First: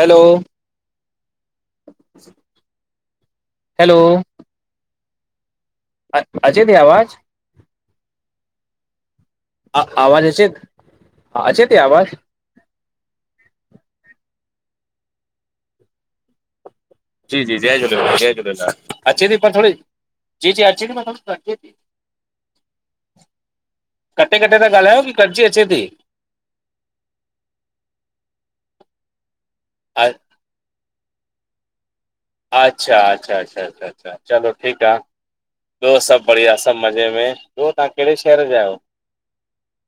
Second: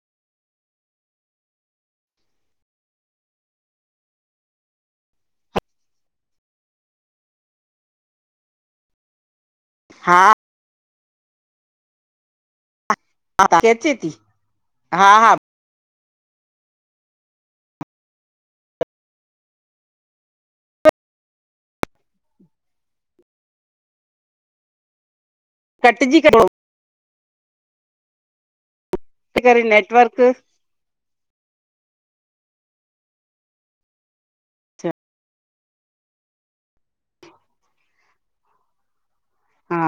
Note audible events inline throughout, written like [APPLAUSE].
हलो hello अ अचे ती आवाज़? अ आवाज़ हा अचे हा अचे ती आवाज़? ह अचे ती हा हा, जी जी जय झूलेलाल जय झूलेलाल अचे ती पर थोड़ी जी जी अचे ती मलब अचे [INAUDIBLE] कटे कटे त ॻालायो की कटजी अचे ती। कटजी कट त करे अ- नेटवर्क अच्छा अच्छा अच्छा अच्छा चलो ठीकु आ। ॿियो सभु बढ़िया सभु मज़े में ॿियो तव्हां कहिड़े शहर जा आहियो? हा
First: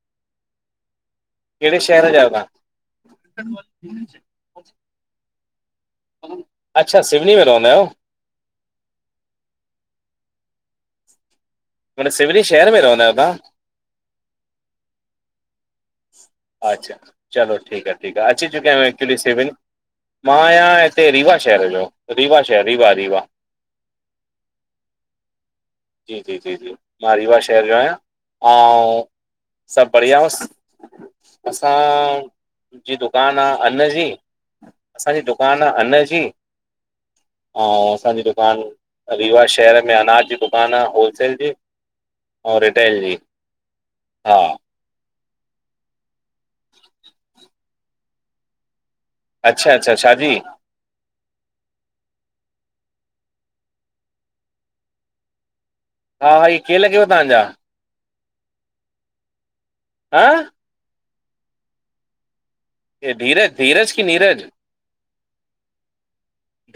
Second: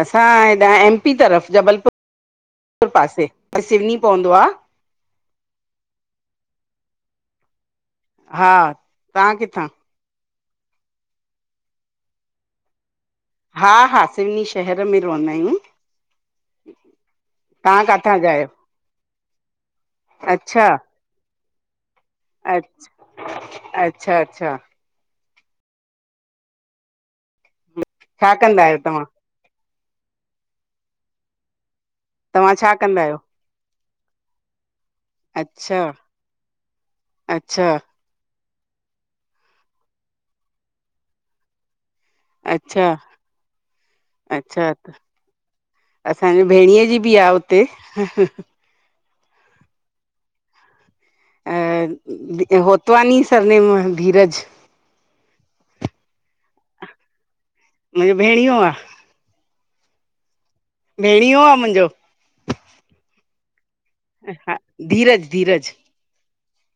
असां हेॾा एमपी तरफ कहिड़े शहर जा आहियो तव्हां? जबलपुर पासे सिवनी पवंदो आ अच्छा सिवनी में रहंदा आयो। हा तां किथां? मतिलबु सिवरी शहर में रहंदा आहियो तां। हा हा सिवनी शहर में रहंदा आहियूं। अच्छा, चलो तव्हां ठीकु आ काथां ठीकु आ, जा आहियो अची चुकि आया एक्चुली सेवीग। मां अच्छा आहियां हिते रीवा शहर जो, रीवा अ शहर रीवा रीवा। अच्छा अच्छा जी जी जी जी मां रीवा शहर जो आहियां छा कंदा आहियो तव्हां अऊं सभु बढ़िया होसि, असां तव्हां छा जी कंदा आहियो दुकानु आ अन्न जी असांजी दुकानु आ अच्छा अन्न जी, अच्छा अऊं असांजी दुकानु, रीवा शहर में अनाज जी दुकानु आ होलसेल जी। अऊं अच्छा रिटेल जी, हा। असांजे भेणीेऐ जी बि आ हुते। अच्छा अच्छा शादी अ होतवानी सरनेम धीरज। हा वरि केर लॻेव तव्हांजा? मुंहिंजो भेणीयो आ। हा। भेणियो आ मुंहिंजो। हे धीरज, धीरज की नीरज? हा धीरज धीरज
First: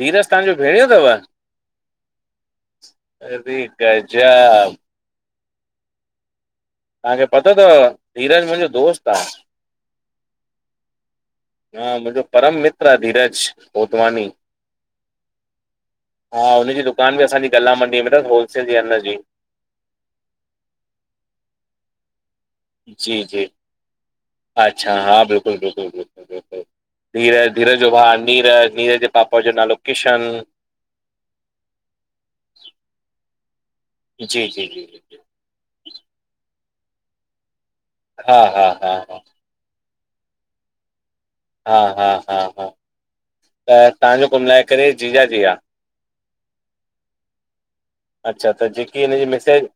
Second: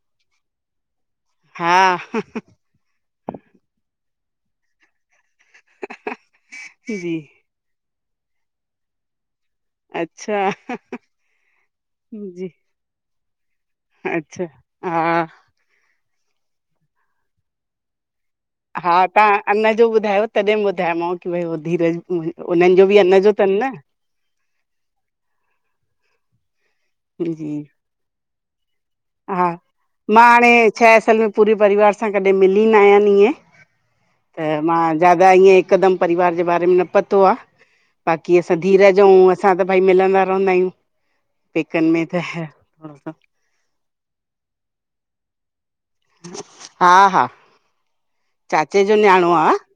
धीरज तव्हांजो भेणियो तव? हा। अरे गजब जी तव्हांखे पतो तव, धीरज मुंहिंजो दोस्त आ। अच्छा, जी। उतरा धीरज होतवानी अच्छा हा हा हुनजी दुकान बि असांजी गला मंडीअ में तस होल हा तां अन्न जो ॿुधायो तॾहिं मां ॿुधायो माव की भई उवो धीरज मु उननि जो बि जी अन्न जो जी तनि न। अच्छा हा बिल्कुलु बिल्कुलु बिल्कुलु बिल्कुलु जी धीरज, धीरज जो भा नीरज जो पापा हा नालो मां किशन हाणे छाहे असल पुरे परिवार सा कॾे मिली न आयानि इएं, जी त जी मा जी जा जी त हीय हिकदमु परिवार जे बारे में न पतो आ, बाक़ी हा असां हा हा धीरज अऊं हा अ असां त भाई मिलंदा रहंदा आहियूं, हा पेकनि में हा त हा ह हा त तव्हांजो कुल मिलाए करे जीजाजी आ। हा हा। अच्छा त चाचे जो जेके हिनजी न्याणो आहे मिसेज,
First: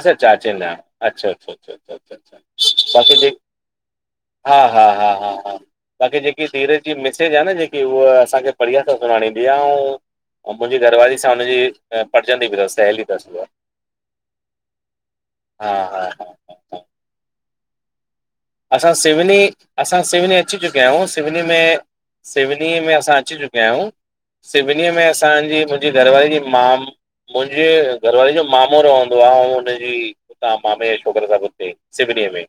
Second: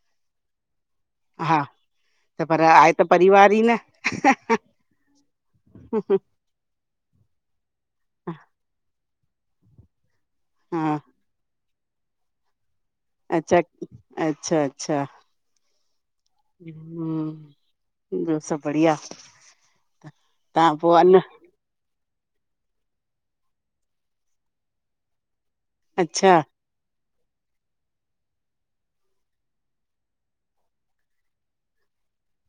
असां चा चइंदा आहियूं। अच्छा अच्छा हा अच्छा अच्छा अच्छा अच्छा, त पर आहे त बाक़ी जे परिवार ई न हा हा हा हा हा। हुहु हिय धीरज जी मिसेज आ न जेकी उव असांखे बढ़िया सां सुञाणींदी आहे। अऊं मुंजी हा घरवारी सां हुनजी पटजंदी बि तस सहेली अथसि उहा अच्छा अच्छा अच्छा हा हा हा हा हा। ॿियो सभ असां सिवनी असां सिवनी अची तव्हां चुकिया पोइ आयूं अञा सिवनी में सिवनी में असां अची चुकिया आयूं सिवनी में असांजी मुंजी घरवारी अच्छा जी माम मुंजे घरवारी जो मामो रवंदो आ अऊं हुनजी हुतां मामे जे शोकरे सा सब हुते सिविनीअ में।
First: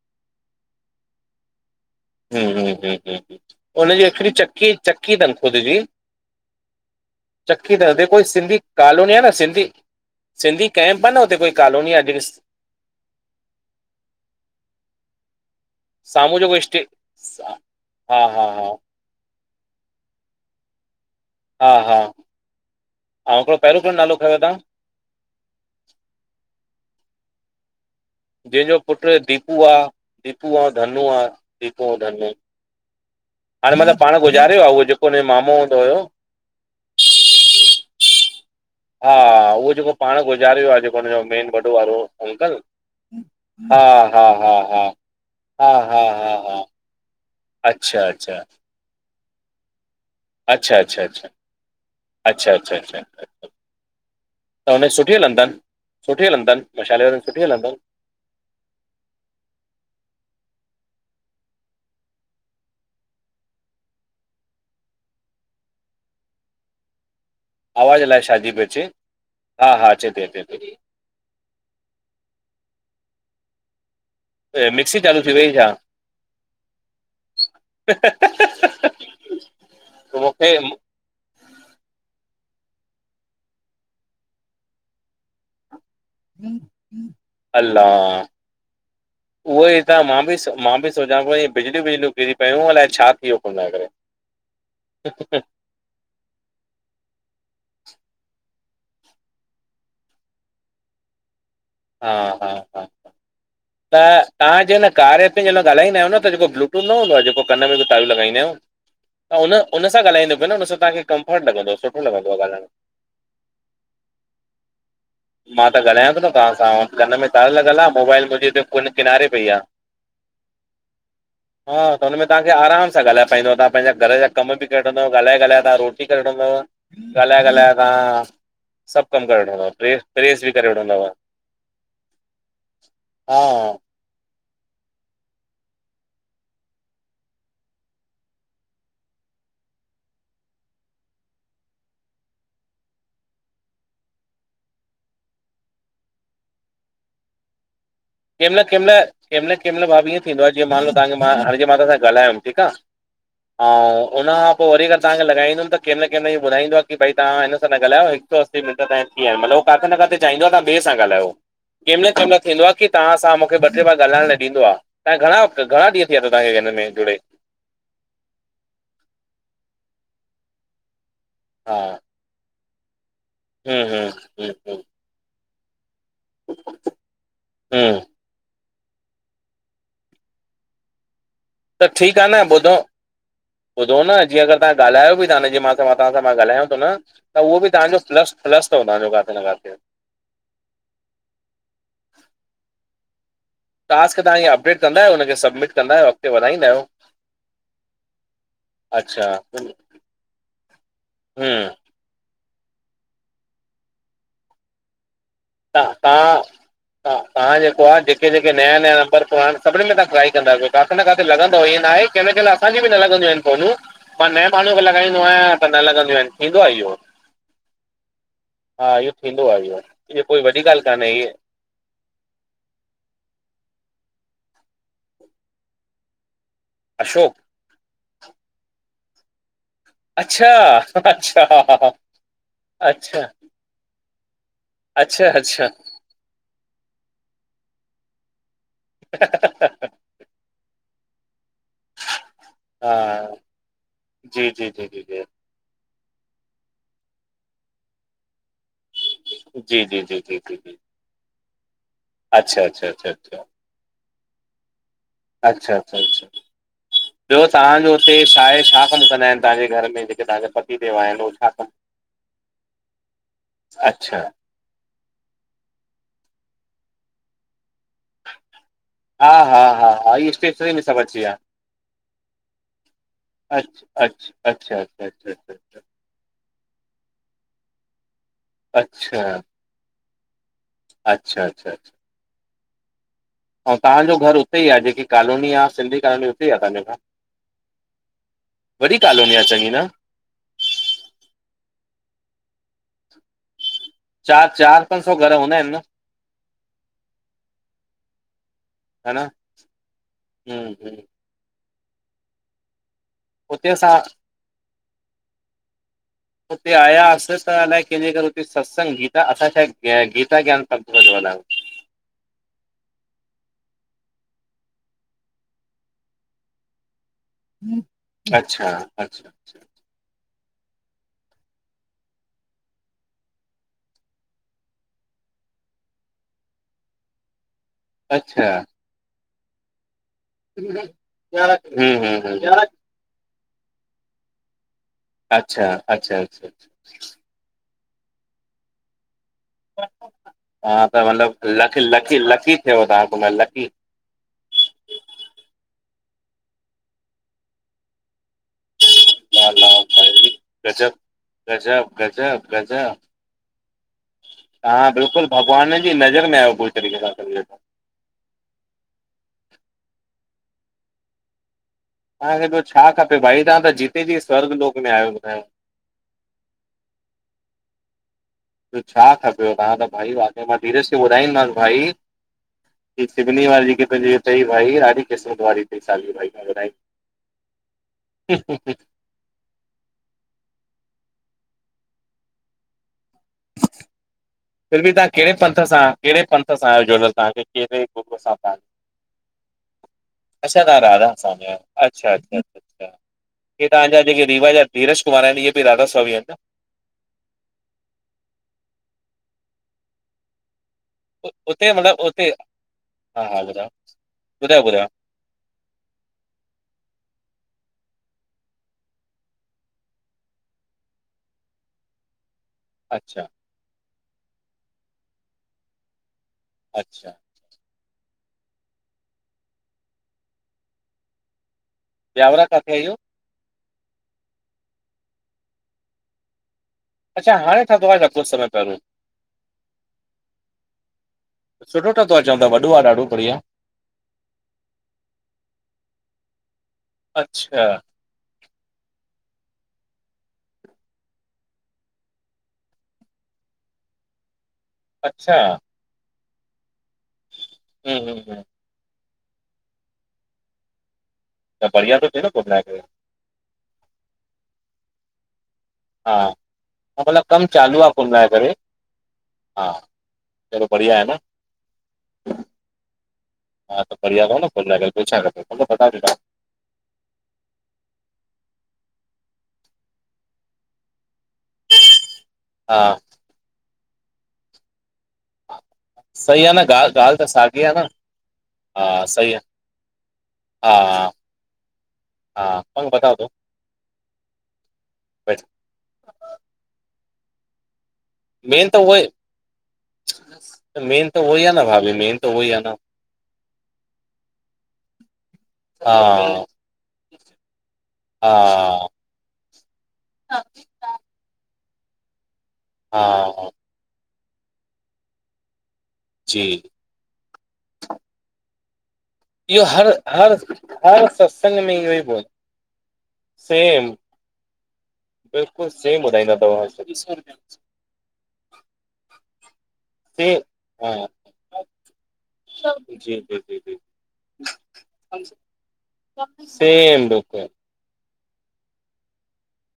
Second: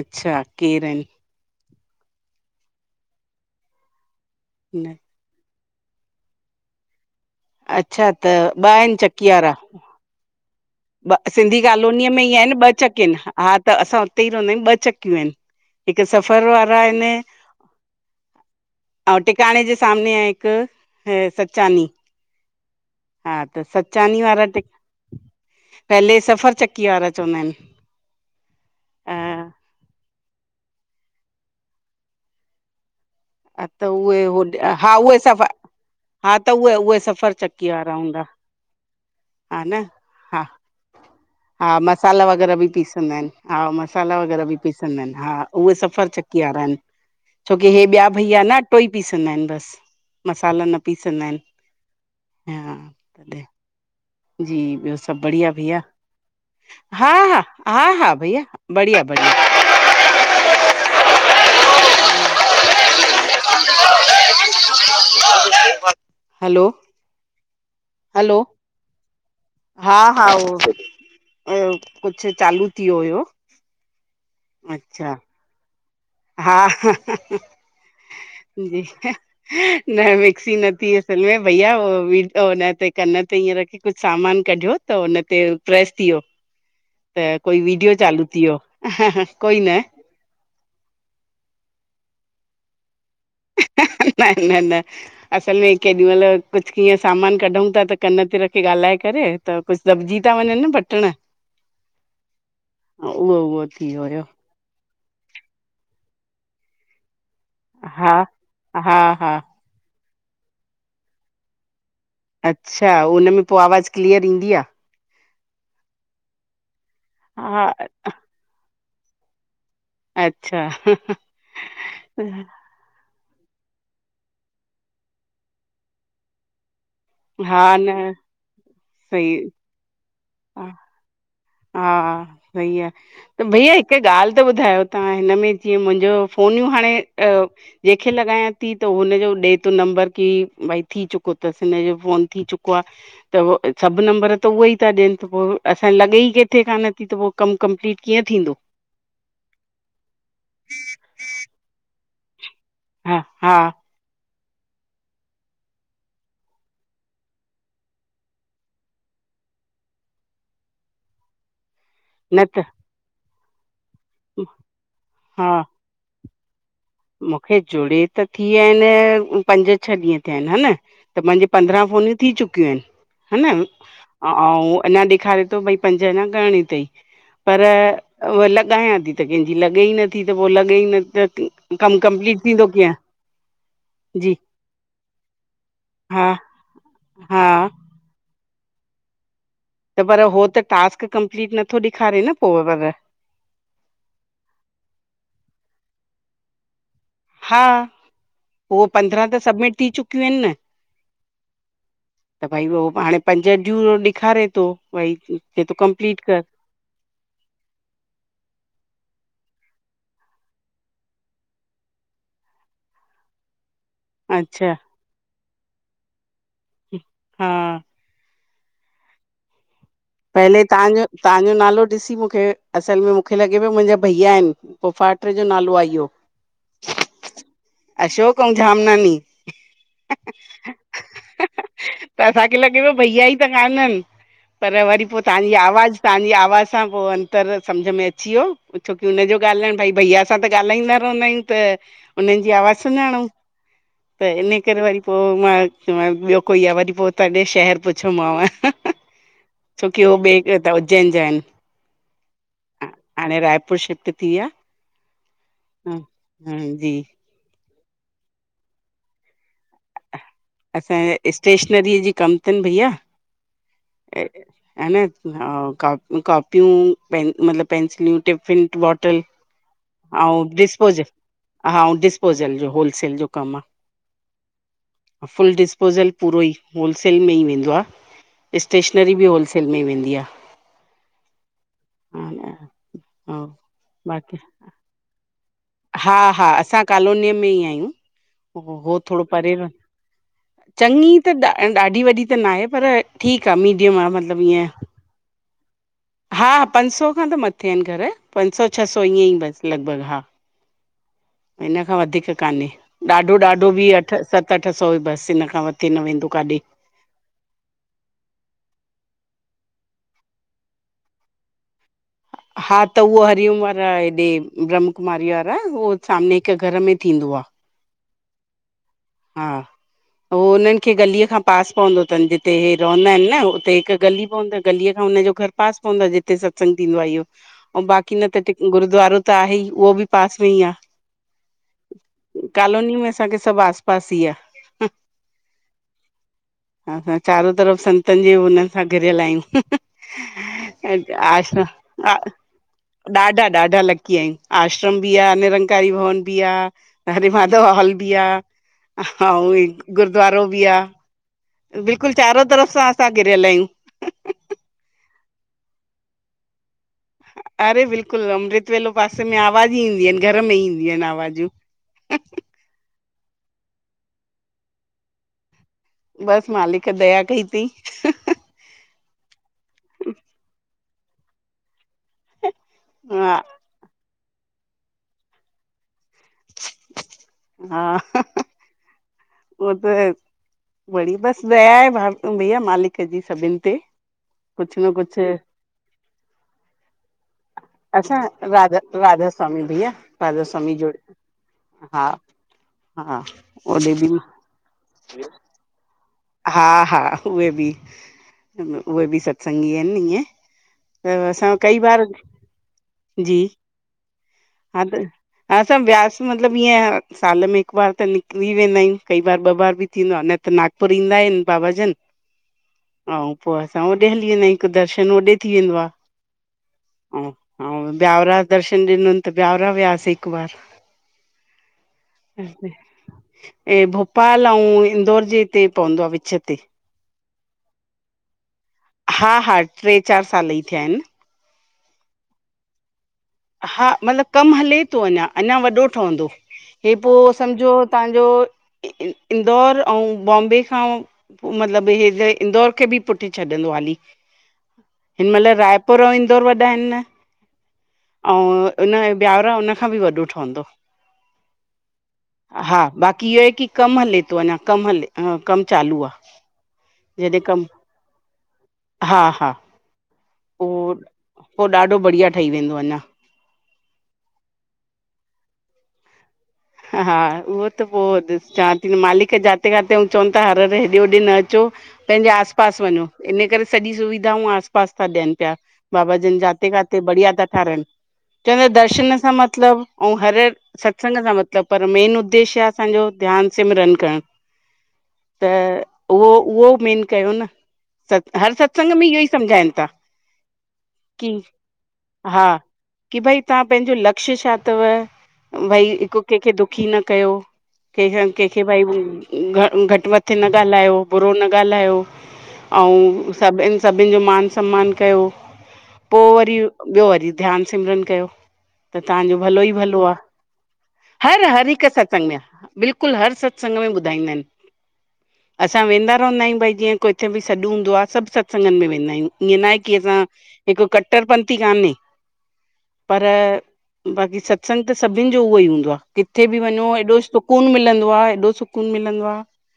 अच्छा केरल। हूं हूं हूं हूं ह उनजी हिकड़ी चकी आहिनि चकी तन खुदजी। चकी थन अच्छा कोई त सिंधी ॿ आहिनि कालोनी आ न चकी वारा सिंधी सिंधी कैंप आहे न हुते कोई सिंधी कॉलोनी आहे कॉलोनीअ जेके में ई आहिन ॿ चकिन हा त असां उते ही रहंदा आयूं ॿ चक्कियूं आइन। हिते साम्हूं सफ़र जो कोई वारा स्टे आइन। हा हा हा अऊं टिकाणे जे सामने आ हिक हे हा हा सचानी हा हा ऐं हिकिड़ो त पहिरियों कहिड़ो नालो सचानी खयों वारा तव्हां त पेले सफ़र चकी वारा चवंदा आहिन। जेंजो पुट्र दीपू आ दीपू अऊं धनु आ दीपू अऊं धनु। हा हाणे त मतलब पाण उहे गुज़ारे वियो आ होॾे उहो हा जेको उहे हुनजो सफ़र मामो हूंदो हुयो? हा त उवे उवे सफ़र चकी वारा हूंदा। हा उहो न जेको पाण हा गुज़ारे वियो आ जेको हुनजो मेन वॾो हा वारो मसाला वग़ैरह अंकल। बि पीसंदा आहिनि हा मसाला हा वग़ैरह हा बि हा पीसंदा आइन हा उहे हा सफ़र हा चकी हा वारा आइन। छोकी हे अच्छा ॿिया भइया अच्छा न अटो ई पीसंदा आहिन बस। मसाला अच्छा न अच्छा अच्छा पीसंदा आइन अच्छा अच्छा हा। अच्छा जी त हुन ॿियो सुठी सब हलनि बढ़िया तनि भईया सुठी हलनि तनि मशाले हा वारनि सुठी हा हलनि तनि हा हा भईया। बढ़िया बढ़िया हलो आवाज़ अलाए हलो शाजी पई अचे। हा अचे थी हा अचे थी उओ, कुछ, चालू थी वियो हुयो। हे, मिक्सी अच्छा चालू थी वई छा? हा, जी, न मूंखे मिक्सी न, असल, में भईया व, हुन ते कन ते हीअं, रखी कुछ सामान कढियो त हुन ते प्रेस थी, वियो। त कोई अल्ला वीडियो चालू थी वियो, कोई न। न मां बि त मां, बि सोचां पियो इये बिजलियूं विजलियूं किरी पयूं अलाए छा थी वियो कोन लाइ करे न न न असल में केॾी मल कुछ कीअं सामान कढऊं ता त कन ते रखी ॻाल्हाए करे त कुछ दॿजी ता वञन न बटण। हा हा हा उहो उहो थी त वियो हुयो तव्हां जेंमल कार्य ते जेंमल ॻालाईंदा आयो न त जेको ब्लूटूथ न हूंदो आ जेको कन में जो तारूं हा लॻाईंदा आयूं हा हा त उन उनसां ॻालाईंदा कयो न उनसां तांखे कंफर्ट लॻंदो। लॻंदो आहे ॻाल्हाइण अच्छा, उन में पो आवाज़ क्लीअर ईंदी आ। मां त ॻाल्हायां तो, तव्हां सां कन में तार आहे हा लॻल आ, मोबाइल मुंजे हिते उन किनारे पई आ, अच्छा हा कन में तांखे आराम सां सां ॻाल्हाए पाईंदव तां पैंजा घर जा कम बि करे वठंदव ॻालाए ॻाल्हाए तां रोटी करे वठंदव। ॻाल्हााए- हा ॻाल्हाए न तव्हां, सभु कमु सही करे वठंदव प्रे, प्रेस बि करे वठंदव। हा सही आहे, हा त भईया मूंखे ॻाल्हि त ॿुधायो तव्हां, हिन में जीअं मुंहिंजो फोनियूं हाणे अ जेंखे लॻायां थी, त हुनजो ॾे त नंबर की भाई थी चुको अथसि, हिनजो फोन थी चुको आहे त, सभु नंबर त उह ई था। ॾियनि त पोइ, असांजी लॻे ई किथे कोन थी त पोइ कम कंप्लीट कीअं थे कंहिं मइल कहि महिल, कहिं महिल कें महिल भाभी ईअं थींदो आहे, जीअं मानलो तव्हांखे मां हांण जे मां तां सां ॻाल्हायमि ठीकु आहे। [UNINTELLIGIBLE] हा उन खां पोइ वरी अरि तव्हां लॻाईंदमि त कहिं महिल कहिं महिल ॿुधाईंदो आहे। त कि भई तहां हिन सां न ॻाल्हायो, हिकु सौ असी मिंट त [UNINTELLIGIBLE] कीअं, मतिलबह काथे न काथे, चाहींदो आहे त् व्हां ॿे सां ॻाल्हायो। कंहिं महिल कंहिं महिलं न थींदो त आह, की तहां सां मूंखे ॿ टे, बार ॻाल्हाइण ॾींदो आह, तहां घणा, हा घणा ॾींहं [UNINTELLIGIBLE] तव्हांखे के में जुड़े [UNINTELLIGIBLE] मूंखे जुड़े त थी विया आहिनि, पंज छह ॾींहं थिया आहिनि हा न, त मुंहिंजी हा पंद्रहं फोनियूं थी चुकियूं आहिनि हा न, हम्म ऐं अऊं अञां ॾेखारे थो भई पंज अञा करणी अथई, पर हम्म उहा लॻायां थी त कंहिंजी लॻे ई नथी त पोइ लॻे ई न [UNINTELLIGIBLE] त कमु ठीकु आहे न कंप्लीट थींदो ॿुधो कीअं? ॿुधो न जी जीअं अगर तव्हां ॻाल्हयो बि था न, जीअं तवां सां हा मां ॻाल्हायां थो न हा त उहो बि त्हांजो प्लस-प्लस अथव तव्हांजो काथ न काथे। त पर हो त टास्क कंपलीट नथो ॾेखारे न पोइ पर। टास्क तव्हां अपडेट कंदा आहियो। हुनखे सबमिट कंदा आहियो, अॻते वधाईंदा आहियो? हा, उहो पंद्रहां अच्छा त सबमिट थी चुकियूं आहिनि न। हम्म त भई उहो हाणे पंज ड्यू, हू ॾेखारे थो भई, थो त, ता कंप्लीट कर हा तव्हां जेको आहे जेके-जेके नया-नया नंबर आहिनि सभिनी में तव्हां ट्राए कंदा कयो [UNINTELLIGIBLE] न काथे लॻंदव, ई न आहे कि न कि ल असां जूं बि न लॻंदियूं आहिनि फोनूं [UNINTELLIGIBLE] पर नए अच्छा माण्हू खे लॻाईंदो आहियां त न लगॻंदियूं आहिनि, थींदो आहे इहो। हा हा इहो, थींदो आहे इहो। इहा कोई वॾी पहले ॻाल्हि कान्हे इहे तव्हांजो-तव्हांजो नालो ॾिसी मूंखे असल में मूंखे लॻे पियो मुंहिंजा भईया आहिनि, फुफाट, जो नालो आहे इहो। अशोक अशोक ऐं झामनानी। अच्छा, अच्छा ह अच्छा सुञाननि, पर वरी पोइ अच्छा तव्हांजी अच्छा आवाज़ु [UNINTELLIGIBLE] तव्हांजी आवाज़ सां पोइ अंतर समुझ में अची वियो, छोकी हुनजो ॻालाइण भई भईया असां त ॻाल्हाईंदा रहंदा आहियूं त उन्हनि जी आवाज़ हा सुञाणूं, त जी इन जी करे जी वरी जी जी पोइ मां मां ॿियो कोई आहे, वरी पोइ तॾहिं शहर पुछियोमांव जी जी जी छोकी हो जी ॿिए जी क त जी उज्जैन जा आहिनि। अच्छा अचछा अछ अछा पाे शिपट थी विया अच्छा अच्छा ह अचछा जी ॿियो तव्हांजो हुते छा आहे, छा कमु कंदा आहिनि तव्हांजे घर में जेके तव्हांखे असांजे स्टेशनरीअ जी कमु अथनि भईया अच्छा हन कापियूं मतलबु पेंसिलियूं टिफिन वॉट बाेटल हा हा हा हा इहा आऊ स्टेशनरी में सभु डिस्पोज अची विया हा ऐं डिस्पोजल जो होलसेल जो कम आ। अ्छ अच्छा अ। फुल डिस्पोज़ल पूरो ई होलसेल में ई वेंदो आ स्टेशनरी बि अच्छा होलसेल। सेल मे वेंदी आ। अच्छा अच्छा। हा यार। अऊ तव्हांजो घर उते ई आह जेकी कॉलोनी आ? हा हा असां कालोनीअ में ई आहियूं वॾी हो थोरो कॉलोनी आहे परे चङी र। न चंगी त ॾाढी वॾी त न आहे पर ठीक आ मीडियम आह मतलब चार चार ईअं। पंज सौ घर हूंदा आहिनि न हा पंन्च सौ खां त मथे आहिन घर पंच सौ छह सौ ईअं ई बस लॻभॻ हा। हं हं। इन खां वधीक कान्हे ॾाढो उते ॾाढो बि असां अठ सत अठ सौ बस हिनन खा मथे न वेंदो। काॾे हुते आयासीं त अलाए। कहंजे घर हुते सत्संग गीता असां छा गीता ज्ञान पंथ सा जुरियल आयू। हा त उहो हरिओम वारा हेॾे ब्रह्माकुमारी वारा उहो सामने हिक घर में थींदो आ। अच्छा अच्छा। हा। अच्छा हो हुनन् खे गलीअ खां पास पवंदो थन् जिते हे रहंदा आहिन न हुते हिक गली पवी गलीअ खां हुन घर। पास पवंदो आ जिते सत्संग थींदो आहे इहो बाक़ी न अच्छा त गुरूद्वारो त आहे ई उहो बि। पास में ई आ, हम्म हम्म हम्म कॉलोनी में असांखे। सभ आस पास ई आ। अच्छा अच्छा अच्छाअच्छा। चारो तरफ़ संतन जे हुनसां घेरयल तव्हां आहियूं। त मतिलबु आशा लकी लकी लकी थियव तव्हां त ॾाढा लकी ॾाढा लॻ। कीअं आश्रम बि आ, निरंकारी भवन बि आहे हरे माधव हॉल बि आ। हां उवो अल्लाह इ भाई गुरुद्वारो बि आ। गजब गजब गजब गज़ब। असां घिरियल आहियूं तां बिल्कुल भॻवान जी नज़र में आयो पूरी तरीक़े सां। करे वेठो। अरे बिल्कुल अमृतवेलो पासे में आ आवाज ईंदी आहिन घर में ईंदियूं आहिन आवाजूं। तांखे त छा खपे भाई तां त जिते जी स्वार्ग लोक में आयो ॿुधायो। बस मालिक दया कई थई। त छा खपेव भा त भई वाकई मां धीरज खे ॿुधाईंदाव भाई। के हा सिवली वारी के कयो उथे भाई ॾाडी किसमत वारीथई साली भाई। हेलो भाई। उहा त वड़ी बस दया आहे भईया मालिक जी सभिन ते। कुझु फिर बि न तां कुझु केहड़े पंथ सां केहड़े पंथ सां आहियो जुड़ियल तांखे केहड़े गुरू असां सां? अच्छा राधा राधा स्वामी भईया राधा असां त स्वामी जो राधा स्‍वामी अहियूं। हा अच्छा। अछा हा ए ओॾे तांजा बि जेके रीवा जा धिरज कुमार आहिन इहे बि राधा स्वामी आहिन् न। हा हा उहे बि उहे बि सत्संगी आहिन ईअं। त न असां उते कई बार मतिलबु उते हा जी। हा ॿुधायो ॿुधायो हा ॿुधायो त। हा असां ब्यास मतलब ईअं साल में हिक बार त निकिमरी वेंदा आहियूं कई बार ॿ बार बि थींदो आ न। त नागपुर ईंदा आहिन बाबाजन। [INAUDIBLE] अच्छा अऊ पो असां होॾे हली वेंदा आहिं हिक दर्शन होॾे थी वेंदो आ। अच्छा। अऊं ब्यावरा दर्शन ॾिनन त ब्यावरा वयासीं हिक बार। ब्यावरा किथे आहे इहो ऐं भोपाल आऊं इंदौर जे हिते पवंदो आ विच ते। अच्छा हाणे ठतो आहे छा कुझु समय पहिरियों हा हा ट्रे चार साल ई थिया आहिन। सुठो ठातो आ चवन वॾो आ ॾढो बढ़िया। हा मतलब कम हले तो अञा अञा वॾो ठहंदो हे पो अच्छा सम्झो तहांजो इ इंदौर आऊं बॉम्बे खां। मतलब हे त इंदौर खे बि पुठे छॾंदो हाली। अच्छा हिनमल रायपुर आऊं इंदौर वॾा आहिन। हा हा हा, हुन ब्यावरा हुन खां बि वॾो ठहंदो त बढ़िया थो थिए न कुल मिलाए करे हा बाक़ी इहो आए की कम हले तो अञा कम हले अ कम चालू आ। हा हा मतलब कम चालू आ कुल मिलाये करे हा। पो चलो बढ़िया आहे न पो ॾाढो बढ़िया ठही वेंदो अञा। हा त बढ़िया तव न कुल मिलाये करे बियो छा खपे, [UNINTELLIGIBLE] हा उहो त पो ॾिस चावा ती मालिक जाथे काथे ऐं चवन था हर हर हेॾे होॾे न अचो। पेंजे आस पास हा वञो इन करे सॼी सुविधाऊं आस पास ता ॾियन पया। बाबा जन सही आहे न जाते काथे ॻाल्हि ॻाल्हि त बढ़िया था साॻी आहे ठारहन। न चवंदा आए हा दर्शन सां सही आहे मतलब आऊं हर हा सत्संग सां मतलब पर मेन उ्देश्य हा आ पंग असांजो बताओ तो ध्यान न सिमरन करण त उहो उहो मेन कयो न। सत हर मेन उहो सत्संग में इहो ई सम्झाइन ता। त मेन त उहो ही आ न भा हा की भई तहां पंहिंजो लक्ष्य छा तव भई हिक हा केखे दुखी न कयो केखे केंखे भई हा घ घट मथे न ॻाल्हायो बुरो न ॻाल्हायो आऊं हा सभिन सभिन जो मान सम्मान कयो पो जी वरी। ॿियो वरी ध्यान सिमरन कयो त तहांजो इहो भलो ई हर भलो आ। हर हर सत्संग हर में हिक इहो ई बोल सत्संग में आ बिल्कुल हर सत्संग में सेम ॿुधाईंदा आहिन। बिल्कुलु असां सेम वेंदा ॿुधाईंदा रहंदा आयूं भई अथव जीअं सेम कथे बि सॾ हूंदो आ सभ सत्संगन में वेंदा आयूं। ईअं न आहे की असां हिक हा कटरपंती कान्हे। जी पर जी जी जी बाक़ी सत्संग त सभिन जो उहो ई हूंदो आहे किथे बि वञो सेम एॾो बिल्कुलु सुकून मिलंदो आ एॾो सुकून मिलंदो आ।